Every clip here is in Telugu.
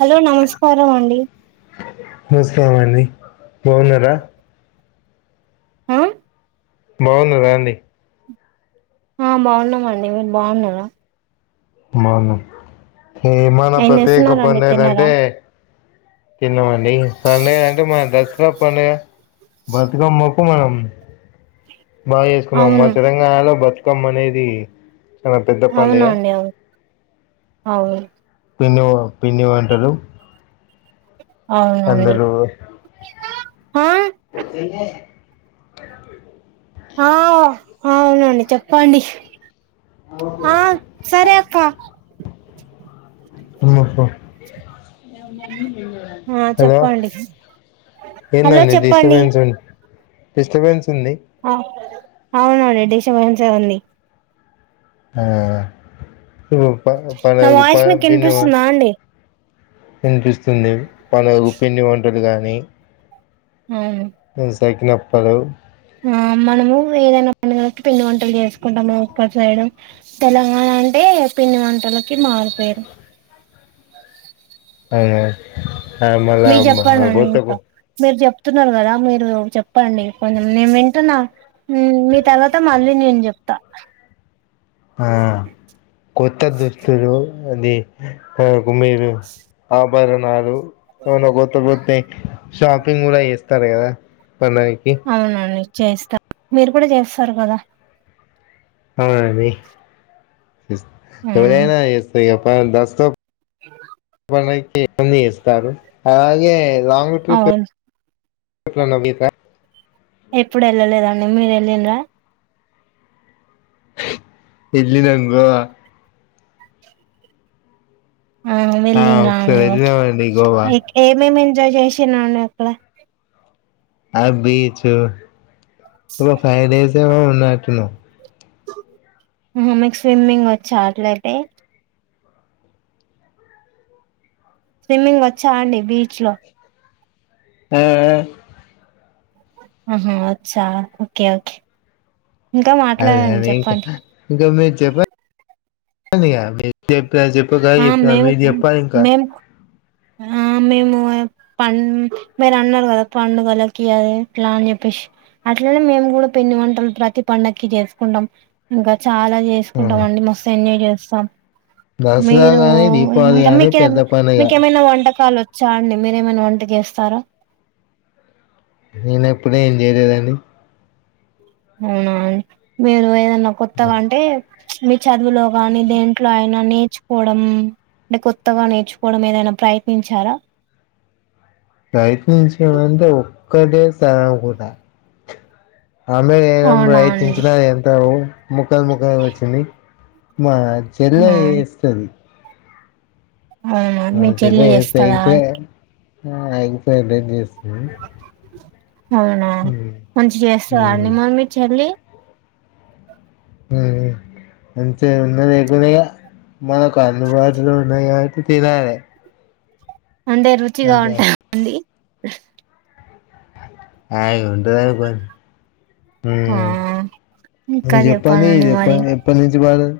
హలో నమస్కారం అండి నమస్తే అండి బాగున్నార ఆ బాగున్నార అండి ఆ బాగున్నామండి మీరు బాగున్నారా బాగున్నాం ఏం చేస్తున్నారండి తిన్నారా కింద మండి పండగ అంటే మ దసరా పండగా బతుకమ్మకు మనం బాగా చేసుకున్నాం. మా అవును తెలంగాణలో బతుకమ్ క్కం అనేది చన పెద్ద పండుగ అవునండి అవును అవును పిన్ని పిండి వంటలు అవునండి అందులో ఆ ఎ ఆ అవునండి చెప్పండి ఆ సరే అక్క ఆ హలో చెప్పండి హలో ఏందండి చెప్పండి డిస్టబెన్స్ డిస్టబెన్స్ ఉంది. ఆ అవునండి డిస్టర్బన్స్ ఏ ఉంది ఆ ఇ ప ప నా వాయిస్ మీకు వినిపిస్తుందా అండి వినిపిస్తుంది మన పిండి వంటలు గాని అవు తగినప్పలు ఆ మనము ఏదైనా పండగలకి పిళ్లి వంటలు చేసుకుంటాము. ఒక్క సైడ్ తెలంగాణ అంటే పిండి వంటలకి మారుపేరు అయ్యో మీ చెప్పాలండి ఇంకా మీరు చెప్ చెప్తున్నారు కదా మీరు చెప్పండి. కొంచం నేను వింటున్నా మీ తర్వాత మళ్ళీ డి చెప్తా ఆ కొత్త దుస్తులు అది అ గుమి ఆ బరునాలు అవున కొత్త కొతే షాపింగ్ కూడా చేస్తారు కదా. పనాయికి అవునండి చేస్తా మీరు కూడా చేస్తారు కదా అవునండి ఎళనా ఎస్త దస్తు ఇ ఇన్న ఇస్తారు అలాగే లాంగ్ ట్రిప్ అవును అట్లనా మీకా ఎప్పుడు వెళ్ళలేదండి మీరు వెళ్ళిన్రా ఎల్లిన గో ఆ వెళ్ళిన్రా ఒకసారి అండి ఓకే వెళ్ళినామండి గోవా ఏమేమి ఎంజాయ్ చేసిన అక్కడ ఆ బీచ్ ఫైవ్ డేస్ ఏ ఉన్నాటి ను ఉహు మీకు స్విమ్మింగ్ వచ్చా అట్లయితే స్విమ్మింగ్ వచ్చా అండి బీచ్ లో ఆ ఆహా అచ్చా ఓకే ఓకే ఇంకా అదే మాట్లాడండి అని ఇంకా చెప్పండి ఇంకా మీరు చెప్ప చెప్పండి మీ చెప్పిన చెప్ప కా ఆ చెప్పిన మేము మీరు చెప్పాలి ఇంకా మేము ఆ మేము పం మీరు అన్నారు కదా పండుగలకి అది ఇట్లా అని చెప్పి అట్లనే మేము కూడా పిండి వంటలు ప్రతి పండక్కి చేసుకుంటాం ఇంకా చాలా చేసుకుంటాం అండి. మస్తు ఎంజాయ్ చేస్తాం. దసరా మీరు గానీ దీపావళి ఇంకా కాని మీకే పెద్ద పండుగ మీకేమైనా వంటకాలు వచ్చా అండి. మీరేమైనా వంట చేస్తారా. నేన్ ఎప్పుడూ ఏం చేయలేదండి. అవునా, మీరు ఏదన్నా కొత్తగా అంటే మీ చదువులో, కానీ దేంట్లో అయిన నే నేర్చుకోవడం అంటే, కొత్తగా నేర్చుకోవడం ఏదైనా ప్రయత్నించారా? తాగుతా ఆమ్లెట్ వేయడం అవునా అండి ప్రయత్నించిన ఎంత ముక్కలు ముక్కలు వచ్చింది. మా చల్లే ఆ ఏస్తంది. అవునా ఆ మీ చెల్ల చెల్లి చే. చేస్తదా అయితే, ఆ ఎగ్ ఫ్రైడ్ రైస్ చేస్తది. అవునా! మంచి చేస్తదా అండి మరీ మీ చెల్లి? మ్ మంచిగ ఉన్నది ఎగ్గుదిగ. మనకు అందుబాటులో ఉన్నాయి గాబట్టి తినాలే. అంటే రుచిగా అంతే ఉంటా అండి ఆ ఉంటదనుకోరి ఆ మ్ ఇంకా జెప్పండి. చెప్పాలండి మరి ఇదేప్పటి ఎప్పటి నుంచి బాలేదు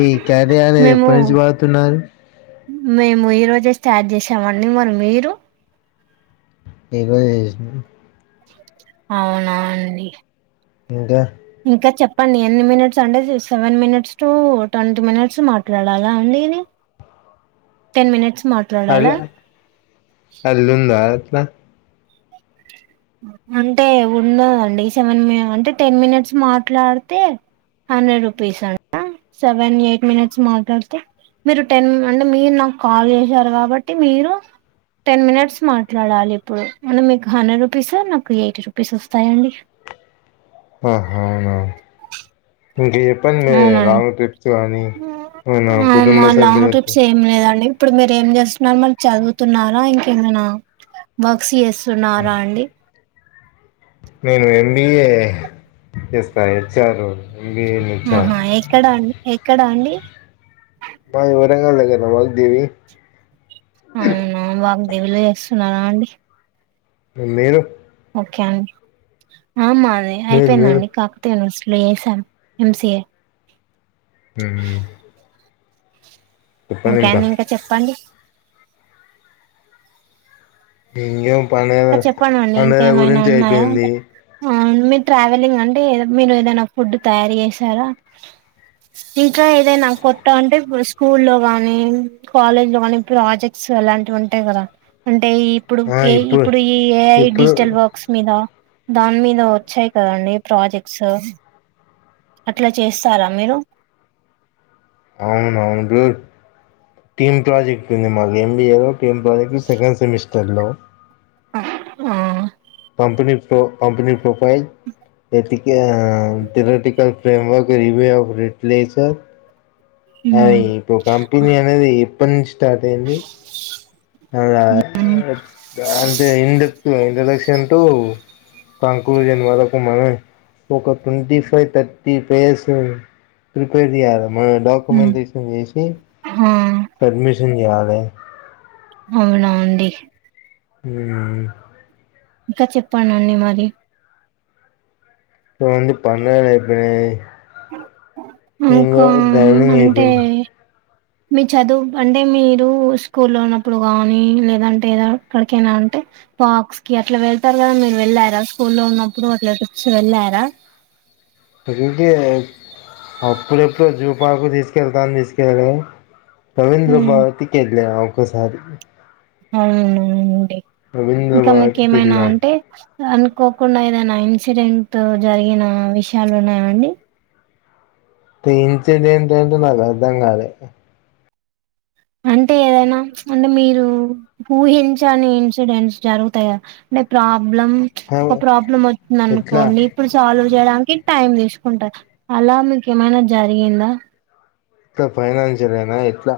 ఈ కార్డియాలజి మేము ఎప్పటి నుంచి వాడుతున్నారు? మేము ఈ రోజే స్టార్ట్ చేసామండి. మరి మీరు? ఈ రోజే జేసిన. అవునా అండి ఇంకా ఇంకా చెప్పండి ఎన్ని మినిట్స్ అంటే seven minutes to twenty minutes మాట్లాడాలా అండి ఇది? [inaudible] టెన్ మినిట్స్ అల్లా మాట్లాడాలా అలుందా అట్లా అంటే ఉన్నది అండి సెవెన్ మి అంటే టెన్ మినిట్స్ మాట్లాడితే, హండ్రెడ్ రూపీస్ అంట సెవెన్, ఎయిట్ మనిట్స్ మాట్లాడితే. మీరు టెన్ అంటే, మీరు నాకు కాల్ చేసారు కాబట్టి మీరు టెన్ మినిట్స్ మాట్లాడాలి ఇప్పుడు మళ్ళ మీకు హండ్రెడ్ రూ పీసు నాకు ఎయిటీ రూపీస్ వస్తాయండి. ఆహా అవునా? ఇంకా చెప్పండి అవునండి లాంగ్ ట్రిప్స్ కాని మన మా కుటుంబ లాంగ్ సభ్యులతో ట్రిప్స్ ఏం లేదండి ఇప్పుడు మీరు ఏం జేస్తున్నారు మళ్ళీ చదువుతున్నారా ఇంకేమైనా వర్క్స్ చేస్ తున్నారా అండి? నేను ఎం బీ ఎ చేస్తా హెచ్ఆర్ రోల్ మ్ హు ఎక్కడ అండి? ఎక్కడ అండి? మాది వరంగల్ దగ్గర వాగ్దేవి అవునా వాగ్దేవి లో చేస్తున్నారా అండి? మీరు? ఓకే అండి. ఆ మాది మీరు మీరు అయిపోయిందండి కాకతీయ యూనివర్సి లో చేసాం ఎంసిఏ. మ్ ఇంకా అండి ఇంక చెప్పండి. ఇంకేం పండగ ఇంకా చెప్పండండి పండగల గురించి అయిపోయింది. అవును మీ ట్రావెలింగ్ అంటే ఎద మీరు ఏదైనా ఫుడ్ తయారు చేసారా? ఇంకా ఏదైనా కొత్త అంటే ఇప్పుడు స్కూల్ లో గానీ కాలేజ్ లో గానీ ప్రాజెక్ట్స్ అలాంటివి ఉంటాయి గదా. అంటే ఇప్పుడు ఏ ఇప్పుడు ఈ ఏఐ ఇప్పుడు డిజిటల్ వర్క్స్ మీద దాని మీద వచ్చాయి కదాండి ప్రాజెక్ట్స్ అట్లా చేస్తారా మీరు? అవునవును గుడ్. టీమ్ ప్రాజెక్ట్ ఉంది మాకు ఎంబీఏలో టీం ప్రాజెక్టు సెకండ్ సెమిస్టర్లో ఉమ్ company company profile theoretical framework review of replace of అది ఉమ్ ఇప్పుడు కంపెనీ అనేది ఎప్పటి నుంచి స్టార్ట్ అయ్యంది. అలా ఉమ్ అంటే ఇండక్ట్ ఇంట్రడక్షన్ టు థ్యాంక్ జన్మలకు మనమే ఒక twenty five thirty pages prepare చేయాల ఉమ్ డాక్యుమెంటేషన్ చేసి ఆ సబ్మిషన్ చేయాలి. అవునా అండి మ్ హు ఇంకా చెప్పండి మరి ఏముంది పనులన్నీ అయిపోయాయి. ఇంకా అంటే అయిపోయింది మీ చదువు అంటే మీరు స్కూల్లో ఉన్నప్పుడు కానీ, లేదంటే ఏదో ఎక్కడికైనా అంటే పార్క్స్ కి అట్లా వెళ్తారు కదా మీరు వెళ్ళారా స్కూల్లో ఉన్నప్పుడు అట్లావచ్చి వెళ్ళారా. అంటే అప్పుడెప్పుడు జూ పార్క్ కి తీసుకెళ్తానని తీసుకెళ్ళడమే రవీంద్ర ఉమ్ భావతికి వెళ్ళాం ఒకసారి. అవునండి ఇంకా మీకు భారతికి ఏమైనా వెళ్ళాం అంటే అనుకోకుండా ఏదైనా ఇన్సిడెంట్ జరిగిన విషయాలు ఉన్నాయండి అంటే ఇన్సిడెంట్ అంటే నాకు అర్థం కాలే [inaudible] అంటే ఏదైనా అంటే మీరు ఊహించని ఇన్సిడెంట్స్ జరుగుతాయ అంటే ప్రాబ్ ప్రాబ్లం ఒక ప్రాబ్లం వచ్చంది ఎట్లా అనుకోండి. ఇప్పుడు సాల్వ్ చేయడానికి టైం తీసుకుంటా అలా మీకు ఏమైనా జరిగిందా. ఇట్లా ఫైనాన్షియల్ అయినా ఎట్లా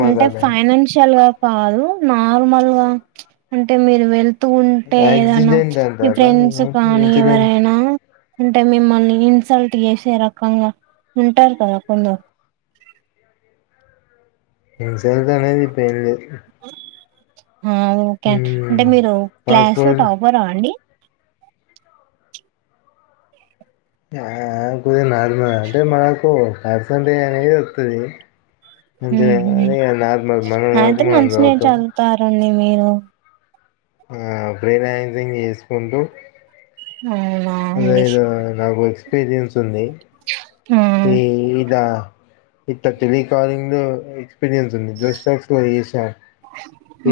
మాకు అంటే అర్థం ఫైనాన్షియల్ గా కాదు నార్మల్గా అంటే మీరు వెళ్ తూ ఉంటే ఏదన్నా యాక్సిడెంట్ మీ అంటారా ఫ్రెండ్స్ ఏమంటారు కానీ ఇన్సిడెంట్ ఎవరైనా అంటే మిమ్మల్ని, ఇన్సల్ట్ చేసే రకంగా ఉంటారు కదా కొందరు. ఇ [inaudible] ఇన్సిడెంట్స్ అనేవి ఏం లేవు ఓకే అండి. అంటే మీరు క్లాస్ లో పాస్పోర్ట్ టాపర్ రా అండి? ఆ ఎప్పుడు నార్మల్ అంటే మనకు పర్సంటేజ్ అనేది వస్తాది. మంచిదే ఉహు అదేగా నార్మల్ మనం వరకు అయితే మనం మంచినే చదువుతాం చదువుతారండి మీరు బ్రెనైసింగ్ చేసుకుంటూ అవునా అదే అండి ఇదో నాకు ఎక్స్పీరియన్స్ ఉంది. [inaudible] ఏ ఇదా ఇట్ టెలి కాలింగ్ ఎక్స్పీరియన్స్ ఉంది జుస్టాక్స్ లో ఏ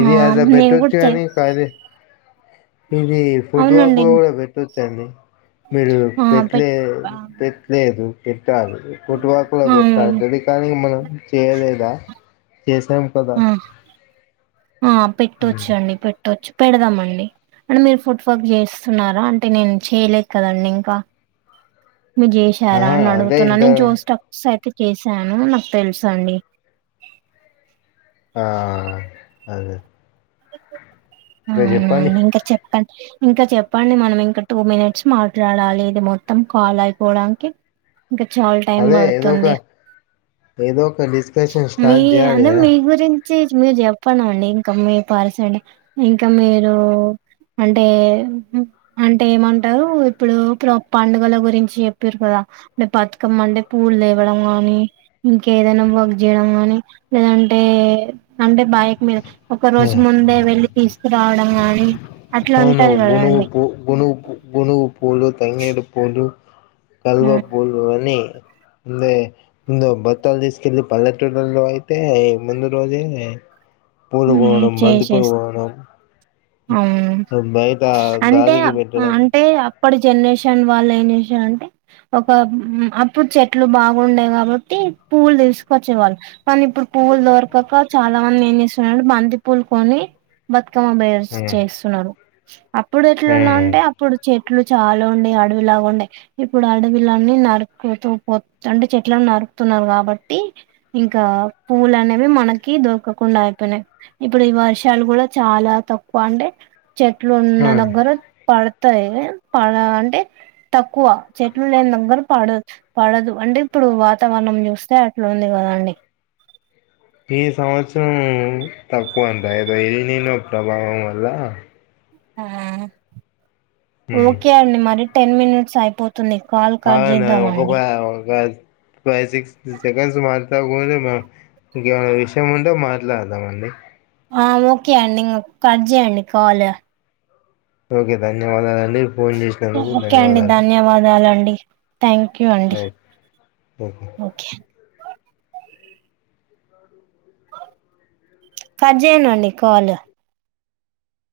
ఆ అలా నేను పెట్టొచ్చు కూడా చే కానీ కాలే ఇది ఫోటో అవునండి కూడా పెట్టొచ్చు అండి. మీరు ఆ పెట్లే పెట్ ఆ పెట్లేదు తావికు ఫుట్‌వర్క్ లో పెట్టా టెలికాలింగ్ మనం చేయలేదా చేసాం కదా ఆ ఆ పెట్టొచ్చు ఉమ్. అండి పెట్టొచ్చు పెడదామండి అంటే మీరు ఫుట్‌వర్క్ జేస్తున్నారా అంటే నేను చేయలేదు కదండి ఇంకా మీ జేసారా ఆహా అని అదే అడుగుతున్న ఇంత నేన్ జోస్ టాక్యే చేశాను నాకు తెలుసు అండి ఆ అదే అదే చెప్పండి అవున ఇంకా చెప్పండి ఇంక చెప్పండి మనం ఇంకా టూ మినిట్స్ మాట్లాడాలి ఇది మొత్తం కాల్ అయిపోవడానికి ఇంకా చాలు టైం అదే ఏదో ఒక పడుతుంది ఏదో ఒక డిస్కషన్ మీ స్టార్ట్ చేయాలి అదే కదా మీ గురించి మీరు చెప్పండి అండి ఇంకా మీ పర్సెంట్ ఇంకా మీరు అంటే అంటే ఏమంటారు ఇప్పుడు ప్రొ పండుగల గురించి చెప్పారు కదా బతుకమ్మ అంటే పూలు లేవ్వడం గానీ ఇంకేదైనా వర్క్ జేయడం గానీ లేదంటే అంటే సన్డే బయక్ మీద ఒక ఆ, రోజు ముందే వెళ్ళి తీసుకురావడం గానీ అట్లా అవును ఉంటాయ్ గునుగు కదండి పూ గునుగు పూ గునుగు పూలు తంగేడు పూలు కల్వ పూలు అనీ అందే ముందు బత్తాలు తీస్కెలి పల్లెటూళ్లలో అయితే ముందు రోజే ఉమ్, పూలగోణం బంతిపువ్వు చేసేస్ గోణం అవును బయట గాలికి పెట్టడం ఇప్పటి జనరేషన్ వాళ్ళు ఏం జేసారంటే ఒక అప్పుడు చెట్లు బాగుండేయి కాబట్టి పువ్వులు తీసుకొచ్చేవాళ్ళు కానీ ఇప్పుడు పువ్వులు దొరకక చాలా మంది ఏం చేస్తున్నరంటే బంతి పూలు కొని బ కమ బేర్స్ హ్మ్ చేస్తున్నారు అప్పుడు ఎట్ల ఉన్నా హ్మ్ అంటే అప్పుడు చె చెట్లు చాలా ఉండే అడవిలాగా ఉండే ఇప్పుడు అడవిలన్నీ నరుకుతూ పోత్ అంటే చెట్ల నరుక్ తున్నారు కాబట్టి ఇంకా పూలు అనేవి మనకి దొరకకుండా పినే ఇప్పుడు ఈ వర్షాలు కూడా చాలా తక్కువ అంటే చెట్లు హ ఉన్న దగ్గర పడ తాయే పడ అంటే తక్కువ చెట్లు లేని దగ్గర పడ పడదు అంటే ఇప్పుడు ఇప్పుడు వాతావరణం చూస్తే అట్లు ఉంది కదండి [inaudible] ఈ సంవత్సరం తక్కువ అండి అయిన ఈనిన ప్రభావం వల్ల ఆ హ్మ్ ఓకే అండి మరి టెన్ మినిట్స్ అయిపో తుంది కాల్ కట్ అవును ఒక చేద్దామండి ఫై ఒక ఫైవ్ సిక్స్ సెకండ్స్ మాట్లాడ్కోలేమ ఇంకేమైనా విషయం ఉంటే మాట్లాడదామండి ఆ ఓకే అండి కట్ జేయండి కాలు ఓకే ధన్యవాదాలండి ఫోన్ చేసినందుకు ధన్యవాదాలు థ్యాంక్యూ అండి ఓకే. ఓకే కట్ జేయడండి కాలు